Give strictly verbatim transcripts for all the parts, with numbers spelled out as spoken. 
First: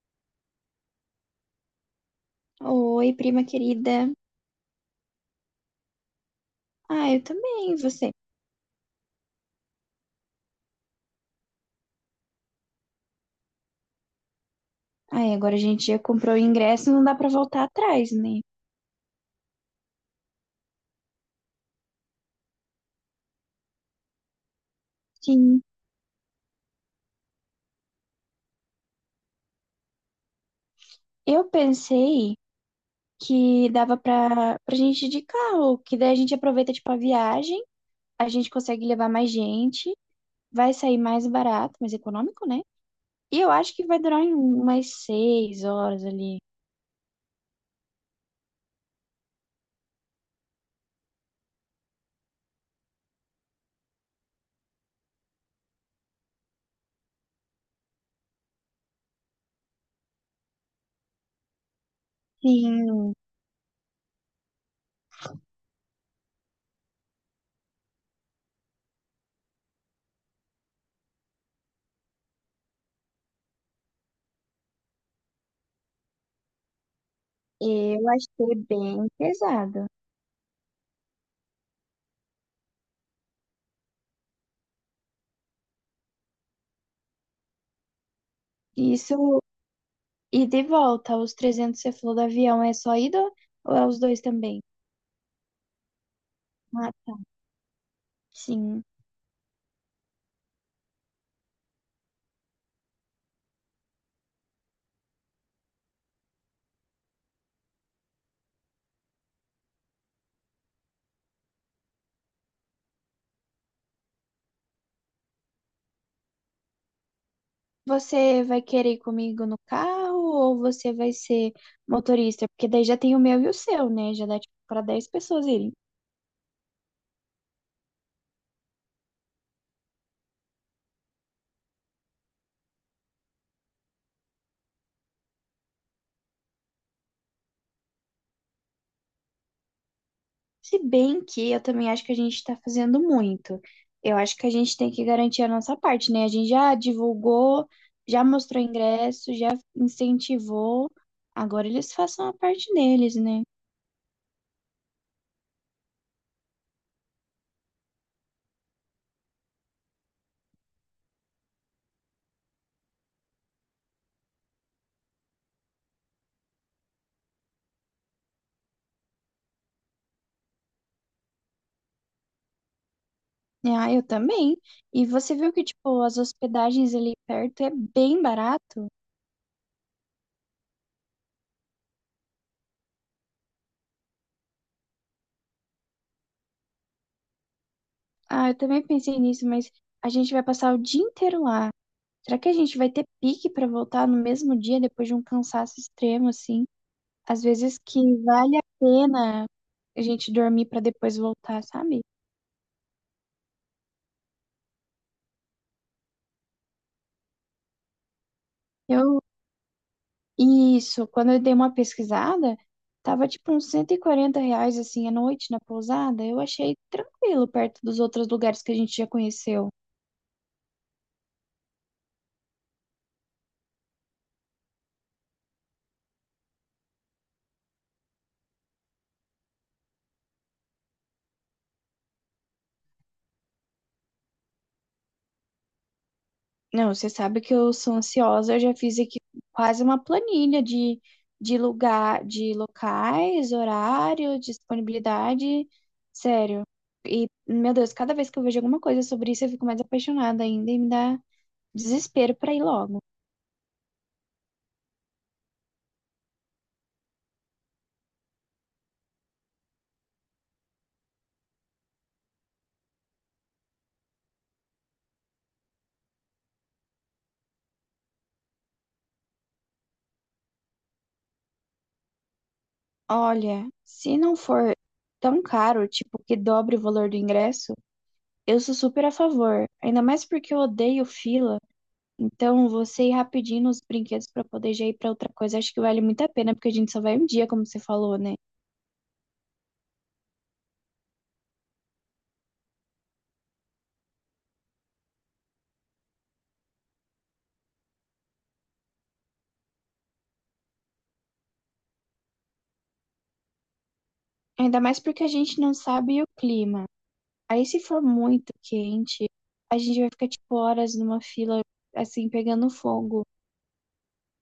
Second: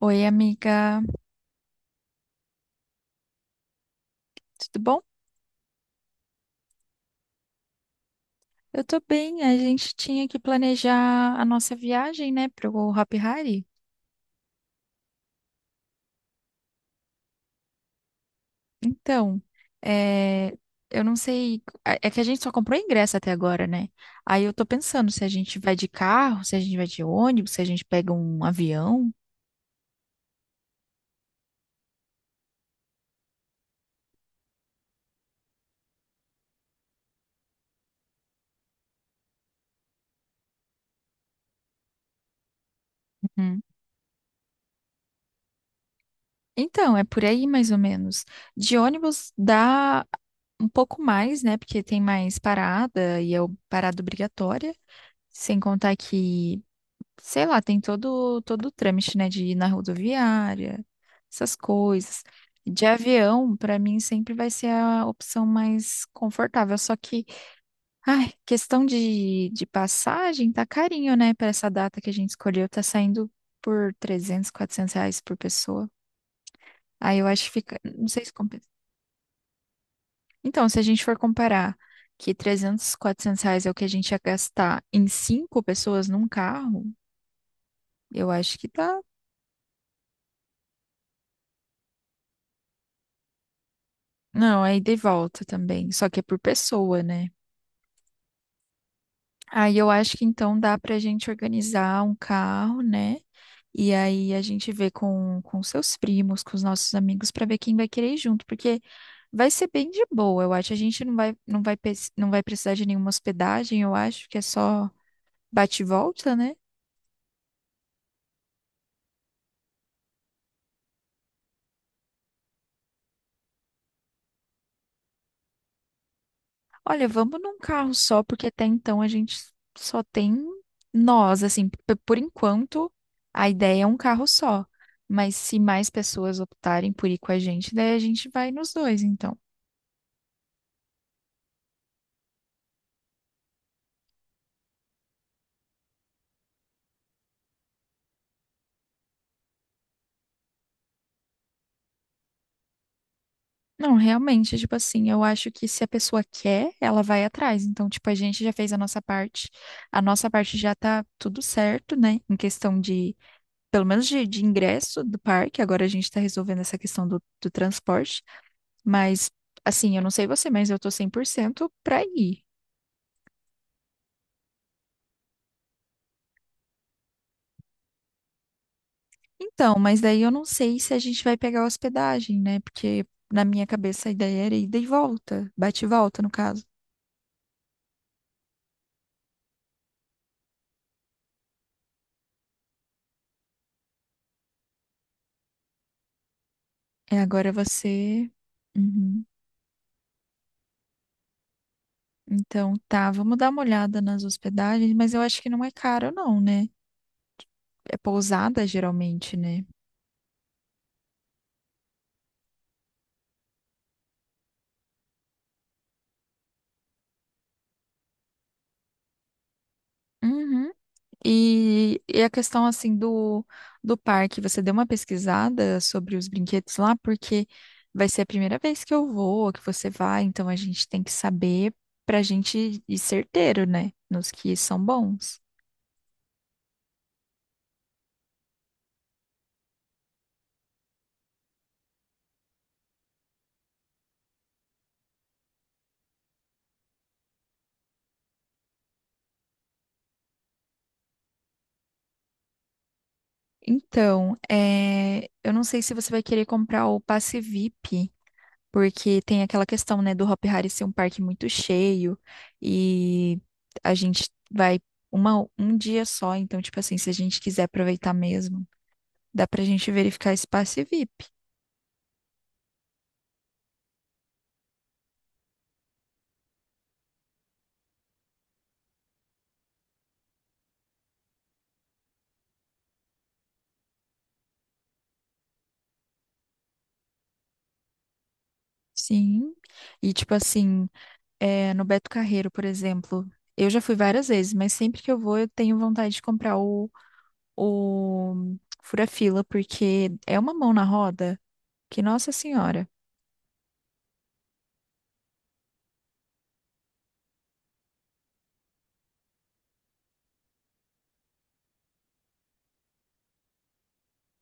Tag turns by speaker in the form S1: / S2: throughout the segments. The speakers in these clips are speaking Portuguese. S1: Oi, amiga,
S2: Oi, prima querida.
S1: tudo bom?
S2: Ah, eu também, e você?
S1: Eu tô bem. A gente tinha que planejar a nossa viagem, né, pro Hopi Hari.
S2: Ai, agora a gente já comprou o ingresso, não dá pra voltar atrás, né?
S1: Então, é, eu não sei. É é que a gente só comprou ingresso até agora, né? Aí eu tô pensando se a gente
S2: Sim.
S1: vai de carro, se a gente vai de ônibus, se a gente pega um avião.
S2: Eu pensei que dava pra, pra gente ir de carro, que daí a gente aproveita, tipo, a viagem, a gente consegue levar mais gente, vai sair mais barato, mais econômico, né? E eu
S1: Uhum.
S2: acho que vai durar um- umas seis horas ali.
S1: Então, é por aí mais ou menos. De ônibus dá um pouco mais, né? Porque tem mais parada e é o- parada obrigatória. Sem contar que sei lá, tem todo todo o trâmite, né, de ir na rodoviária, essas coisas. De
S2: Sim,
S1: avião, pra mim sempre vai ser a opção mais confortável, só que, ai, questão de, de passagem tá carinho, né? Pra essa data que a gente escolheu, tá saindo por trezentos, quatrocentos reais por pessoa. Aí eu acho que fica,
S2: eu
S1: não sei se
S2: achei
S1: compensa.
S2: bem pesado.
S1: Então, se a gente for comparar que trezentos, quatrocentos reais é o que a gente ia gastar em cinco pessoas num carro, eu acho que tá.
S2: Isso, e de volta, os trezentos que você falou do avião, é só ida ou é os dois também?
S1: Não, é ida e volta também, só que é por pessoa,
S2: Ah,
S1: né?
S2: sim.
S1: Aí eu acho que então dá pra gente organizar um carro, né? E aí a gente vê com, com seus primos, com os nossos amigos, pra ver quem vai querer ir junto, porque vai ser bem de boa, eu acho. A gente não vai, não vai, pe- não vai precisar de nenhuma hospedagem, eu acho, que é só bate e volta, né?
S2: Você vai querer ir comigo no carro ou você vai ser motorista? Porque daí já tem o meu e o seu, né? Já dá tipo para dez pessoas irem.
S1: Olha, vamos num carro só, porque até então a gente só tem nós, assim, p- por enquanto a ideia é um carro só. Mas se mais pessoas optarem por ir com a gente, daí a gente vai nos dois, então.
S2: Se bem que eu também acho que a gente tá fazendo muito. Eu acho que a gente tem que garantir a nossa parte, né? A gente já divulgou, já mostrou ingresso, já incentivou. Agora eles façam a parte deles, né?
S1: Não, realmente, tipo assim, eu acho que se a pessoa quer, ela vai atrás. Então, tipo, a gente já fez a nossa parte. A nossa parte já tá tudo certo, né? Em questão de, pelo menos de, de ingresso do parque. Agora a gente tá resolvendo essa questão do, do transporte. Mas, assim, eu não sei você, mas eu tô cem por cento pra ir.
S2: Ah, eu também. E você viu que, tipo, as hospedagens ali perto é bem barato?
S1: Então, mas daí eu não sei se a gente vai pegar hospedagem, né? Porque na minha cabeça a ideia era ida e volta, bate e volta, no caso.
S2: Ah, eu também pensei nisso, mas a gente vai passar o dia inteiro lá. Será que a gente vai ter pique pra voltar no mesmo dia depois de um cansaço extremo, assim?
S1: É,
S2: Às
S1: agora
S2: vezes que
S1: você.
S2: vale a
S1: Uhum.
S2: pena a gente dormir pra depois voltar, sabe?
S1: Então, tá, vamos dar uma olhada nas hospedagens, mas eu acho que não é caro, não, né? É pousada,
S2: Eu,
S1: geralmente, né?
S2: isso, quando eu dei uma pesquisada, tava tipo uns cento e quarenta reais, assim, a noite na pousada. Eu achei tranquilo perto dos outros lugares que a gente já conheceu.
S1: Uhum. E, e a questão assim do, do parque, você deu uma pesquisada sobre os brinquedos lá, porque vai ser a primeira vez que eu vou, que você vai, então a gente tem que saber pra gente ir certeiro, né? Nos que são bons.
S2: Não, você sabe que eu sou ansiosa, eu já fiz aqui quase uma planilha de, de, lugar, de locais, horário, disponibilidade. Sério. E, meu Deus, cada vez que eu vejo alguma coisa sobre isso, eu fico mais apaixonada ainda e me dá desespero pra ir logo.
S1: Então, é, eu não sei se você vai querer comprar o passe V I P, porque tem aquela questão, né, do Hop Hari ser um parque muito cheio e a gente vai uma, um dia só, então, tipo assim, se a gente quiser aproveitar mesmo. Dá pra gente verificar espaço e V I P.
S2: Olha, se não for tão caro, tipo, que dobre o valor do ingresso, eu sou super a favor. Ainda mais porque eu odeio fila. Então, você ir rapidinho nos brinquedos para poder já ir para outra coisa, acho que vale muito a pena, porque a gente só vai um dia, como você falou, né?
S1: Sim. E tipo assim, é, no Beto Carreiro, por exemplo, eu já fui várias vezes, mas sempre que eu vou, eu tenho vontade de comprar o, o fura-fila, porque é uma mão na roda que, nossa senhora.
S2: Ainda mais porque a gente não sabe o clima. Aí, se for muito quente, a gente vai ficar, tipo, horas numa fila, assim, pegando fogo.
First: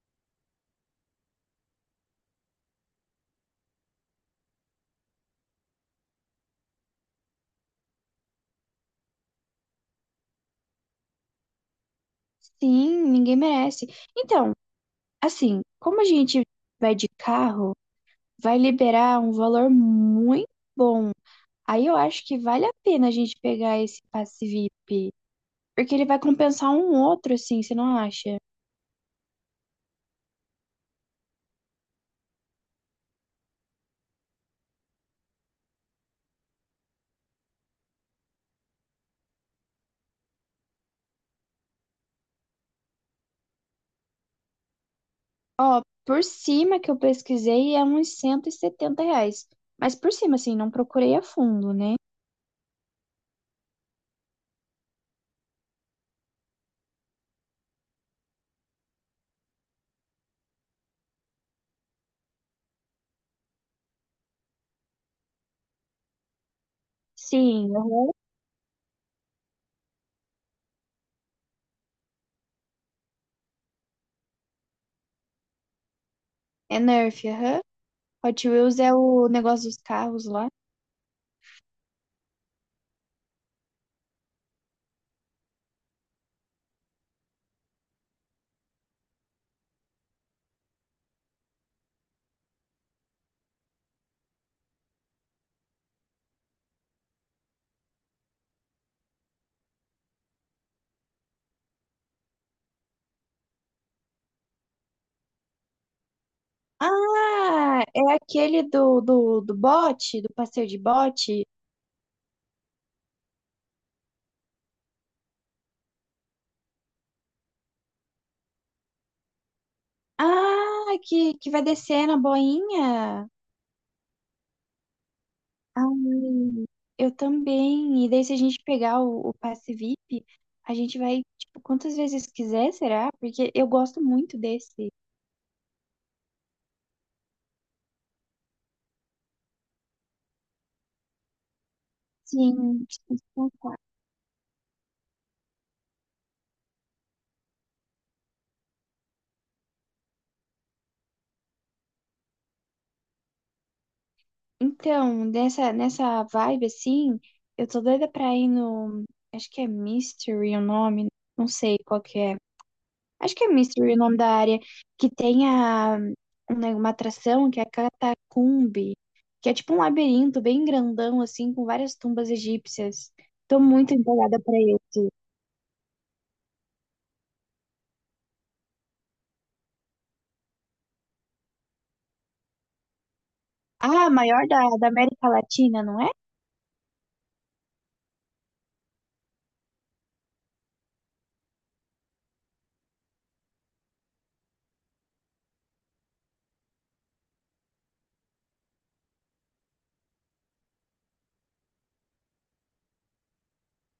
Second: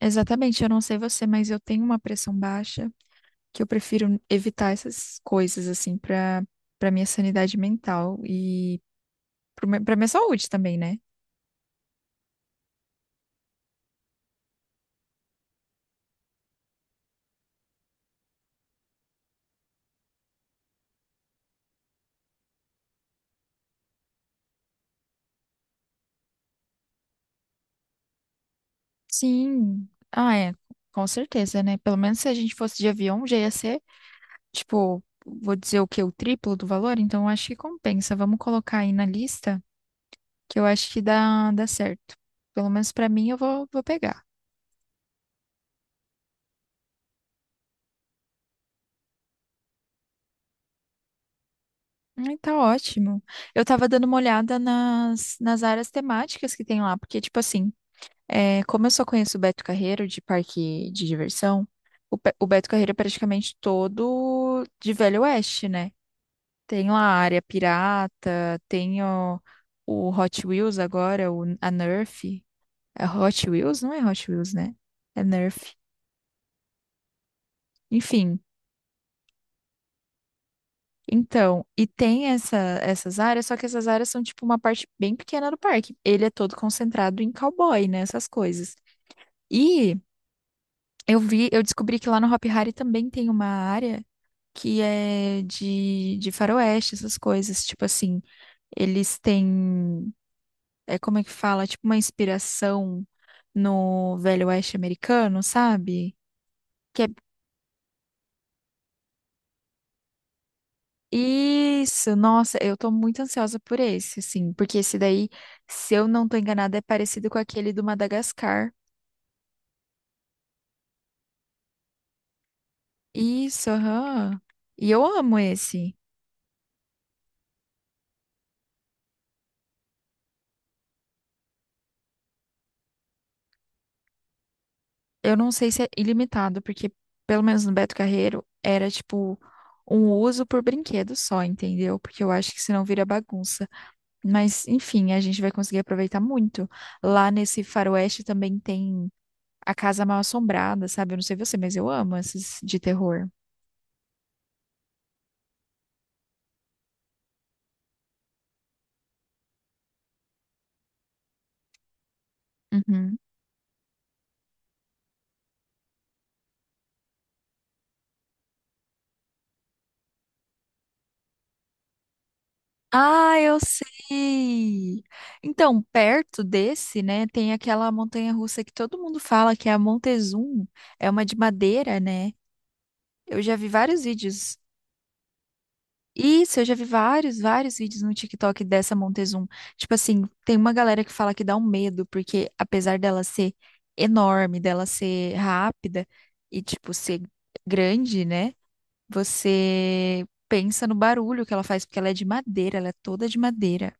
S1: Exatamente, eu não sei você, mas eu tenho uma pressão baixa que eu prefiro evitar essas coisas, assim, pra, pra minha sanidade mental e pro me- pra minha saúde também, né?
S2: Sim, ninguém merece. Então, assim, como a gente vai de carro, vai liberar um valor muito bom. Aí eu acho que vale a pena a gente pegar esse passe V I P, porque ele vai compensar um outro, assim, você não acha?
S1: Sim. Ah, é, com certeza, né? Pelo menos se a gente fosse de avião, já ia ser, tipo, vou dizer o quê? O triplo do valor? Então, eu acho que compensa. Vamos colocar aí na lista, que eu acho que dá, dá certo. Pelo menos pra mim, eu vou, vou pegar.
S2: Ó, por cima que eu pesquisei é uns cento e setenta reais. Mas por cima, assim, não procurei a fundo, né?
S1: Ai, tá ótimo. Eu tava dando uma olhada nas, nas áreas temáticas que tem lá, porque, tipo assim, é, como eu só conheço o Beto Carreiro de parque de diversão, o, Pe- o Beto Carreiro é praticamente todo de Velho Oeste, né? Tem lá a área
S2: Sim, aham.
S1: pirata, tem o, o Hot Wheels agora, o, a Nerf. É Hot Wheels? Não é Hot Wheels, né? É Nerf.
S2: É Nerf, aham.
S1: Enfim,
S2: Hot Wheels é o negócio dos carros lá.
S1: então, e tem essa, essas áreas, só que essas áreas são tipo uma parte bem pequena do parque. Ele é todo concentrado em cowboy, né? Essas coisas. E eu vi, eu descobri que lá no Hop Hari também tem uma área que é de, de faroeste, essas coisas. Tipo assim, eles têm. É como é que fala, é tipo uma inspiração no Velho Oeste americano, sabe? Que é
S2: Ah, é aquele do, do, do bote, do passeio de bote.
S1: isso, nossa, eu tô muito ansiosa por esse, assim, porque esse daí, se eu não tô enganada, é parecido com aquele do Madagascar.
S2: Ah, que, que vai descer na boinha.
S1: Isso, aham. E eu amo esse.
S2: Ai, eu também. E daí, se a gente pegar o, o passe V I P, a gente vai, tipo, quantas vezes quiser, será? Porque eu gosto muito desse.
S1: Eu não sei se é ilimitado, porque pelo menos no Beto Carreiro era tipo um uso por brinquedo só, entendeu? Porque eu acho que senão
S2: Sim,
S1: vira
S2: tipo.
S1: bagunça. Mas, enfim, a gente vai conseguir aproveitar muito. Lá nesse faroeste também tem a Casa Mal Assombrada, sabe? Eu não sei você, mas eu amo esses de terror.
S2: Então, nessa, nessa vibe assim, eu tô doida pra ir no. Acho que é Mystery o nome, não sei qual que é.
S1: Uhum.
S2: Acho que é Mystery o nome da área, que tem a, um uma atração que é a Catacumbi, que é tipo um labirinto bem grandão, assim, com várias tumbas egípcias.
S1: Ah, eu
S2: Tô muito empolgada pra
S1: sei!
S2: esse.
S1: Então, perto desse, né, tem aquela montanha-russa que todo mundo fala que é a Montezum. É uma de madeira, né? Eu já vi vários
S2: Ah, maior
S1: vídeos.
S2: da, da América Latina, não é?
S1: Isso, eu já vi vários, vários vídeos no TikTok dessa Montezum. Tipo assim, tem uma galera que fala que dá um medo, porque apesar dela ser enorme, dela ser rápida e, tipo, ser grande, né? Você pensa no barulho que ela faz, porque ela é de madeira, ela é toda de madeira.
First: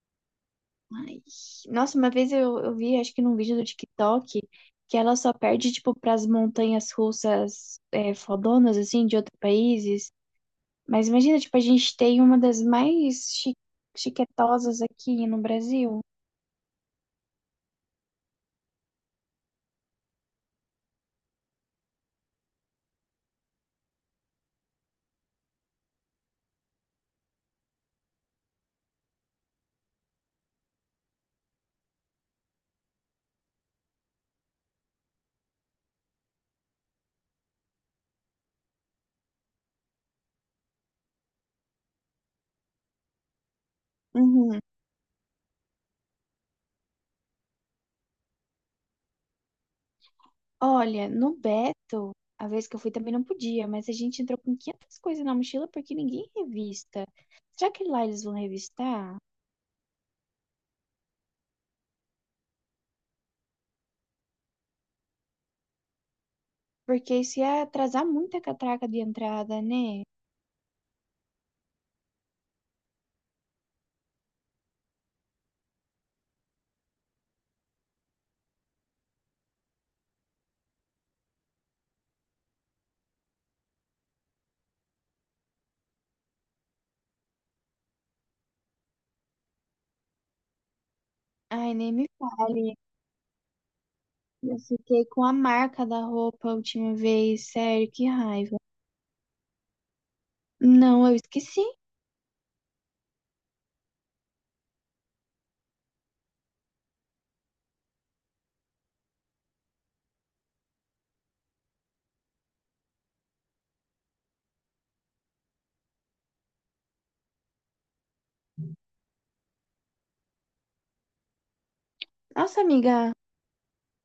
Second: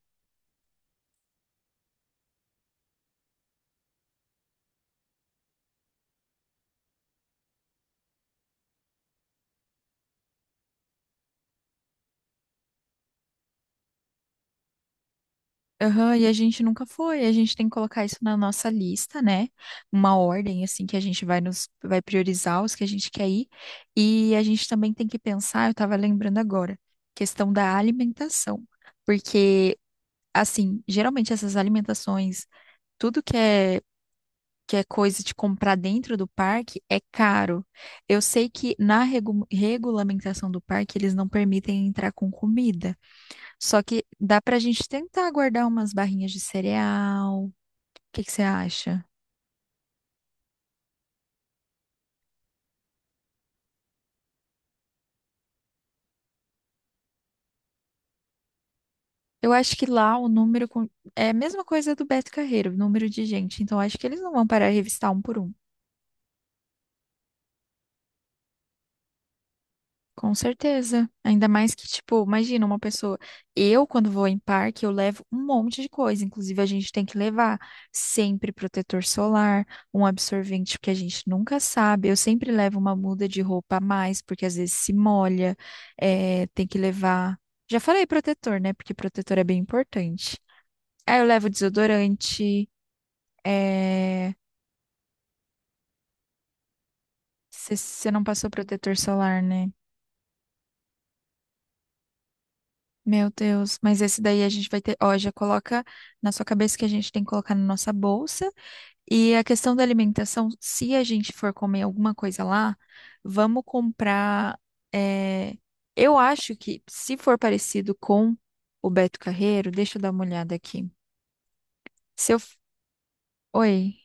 S2: Nossa, uma vez eu, eu vi, acho que num vídeo do TikTok, que ela só perde, tipo, pras montanhas russas é, fodonas, assim, de outros países. Mas imagina, tipo, a gente tem uma das mais chi chiquetosas aqui no Brasil.
S1: Aham, e a gente nunca foi, a gente tem que colocar isso na nossa lista, né? Uma ordem, assim, que a gente vai nos, vai priorizar os que a gente quer ir. E a gente também tem que pensar, eu tava lembrando agora, questão da alimentação. Porque, assim, geralmente essas alimentações, tudo que é, que é coisa de comprar dentro do parque é caro. Eu sei que na regu- regulamentação do parque eles não permitem entrar com comida. Só que dá pra
S2: Uhum.
S1: gente tentar guardar umas barrinhas de cereal. O que que você acha?
S2: Olha, no Beto, a vez que eu fui também não podia, mas a gente entrou com quinhentas coisas na mochila porque ninguém revista. Será que lá eles vão revistar?
S1: Eu acho que lá o número com- é a mesma coisa do Beto Carreiro, o número de gente. Então acho que eles não vão parar de revistar um por um.
S2: Porque isso ia atrasar muito a catraca de entrada, né?
S1: Com certeza. Ainda mais que, tipo, imagina uma pessoa. Eu, quando vou em parque, eu levo um monte de coisa. Inclusive, a gente tem que levar sempre protetor solar, um absorvente, porque a gente nunca sabe. Eu sempre levo uma muda de roupa a mais, porque às vezes se molha. É, tem que levar. Já falei protetor, né? Porque protetor é bem importante. Aí eu levo
S2: Ai, nem me
S1: desodorante.
S2: fale.
S1: É...
S2: Eu fiquei com a marca da roupa a última vez, sério,
S1: Você
S2: que
S1: não passou
S2: raiva.
S1: protetor solar, né?
S2: Não, eu esqueci.
S1: Meu Deus, mas esse daí a gente vai ter, ó, já coloca na sua cabeça que a gente tem que colocar na nossa bolsa. E a questão da alimentação, se a gente for comer alguma coisa lá, vamos comprar. é, Eu acho que se for parecido com o Beto Carreiro, deixa eu dar uma olhada aqui. Se eu... f-
S2: Nossa, amiga,
S1: Oi.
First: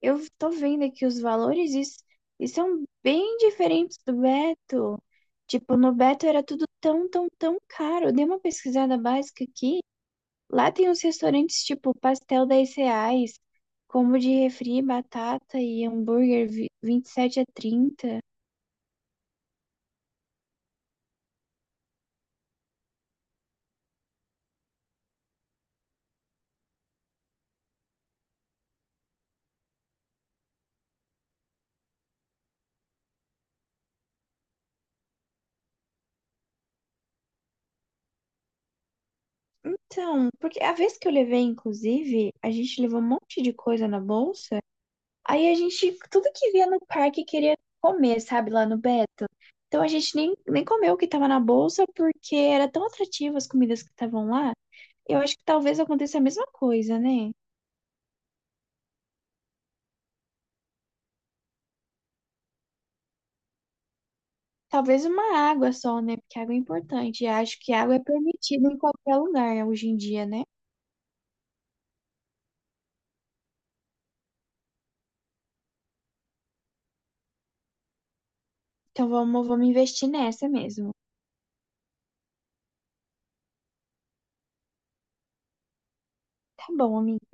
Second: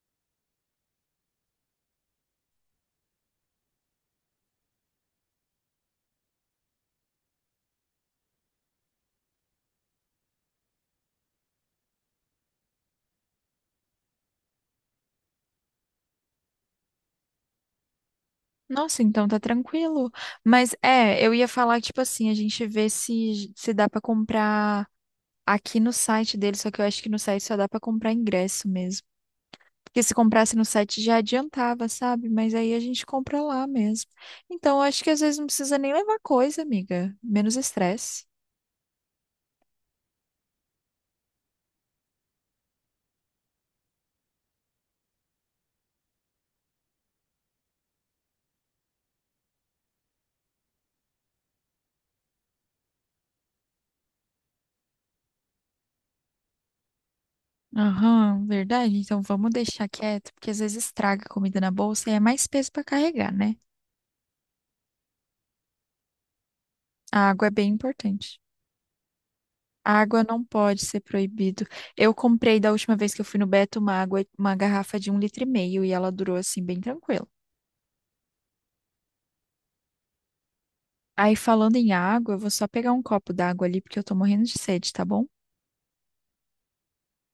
S2: eu tô vendo aqui os valores e, s- e são bem diferentes do Beto. Tipo, no Beto era tudo tão, tão, tão caro. Eu dei uma pesquisada básica aqui. Lá tem uns restaurantes tipo pastel dez reais, combo de refri, batata e hambúrguer vi- vinte e sete a trinta.
S1: Nossa, então tá tranquilo. Mas é, eu ia falar, tipo assim, a gente vê se, se dá pra comprar aqui no site dele, só que eu acho que no site só dá pra comprar ingresso mesmo. Porque se comprasse no site já adiantava, sabe? Mas aí a gente compra lá mesmo. Então, eu acho que às vezes não precisa nem levar coisa, amiga. Menos estresse.
S2: Então, porque a vez que eu levei, inclusive, a gente levou um monte de coisa na bolsa. Aí a gente, tudo que via no parque queria comer, sabe, lá no Beto. Então a gente nem, nem comeu o que tava na bolsa porque era tão atrativo as comidas que estavam lá. Eu acho que talvez aconteça a mesma coisa, né?
S1: Aham, verdade. Então vamos deixar quieto, porque às vezes estraga a comida na bolsa e é mais peso para carregar, né?
S2: Talvez uma água só, né? Porque água é
S1: A
S2: importante. E
S1: água é
S2: acho
S1: bem
S2: que água é
S1: importante.
S2: permitida em qualquer lugar hoje
S1: A
S2: em
S1: água
S2: dia, né?
S1: não pode ser proibido. Eu comprei da última vez que eu fui no Beto uma água, uma garrafa de um litro e meio e ela durou assim bem tranquilo.
S2: Então vamos, vamos investir nessa mesmo.
S1: Aí falando em água, eu vou só pegar um copo d'água ali porque eu tô morrendo de sede, tá bom?
S2: Tá bom, amiga.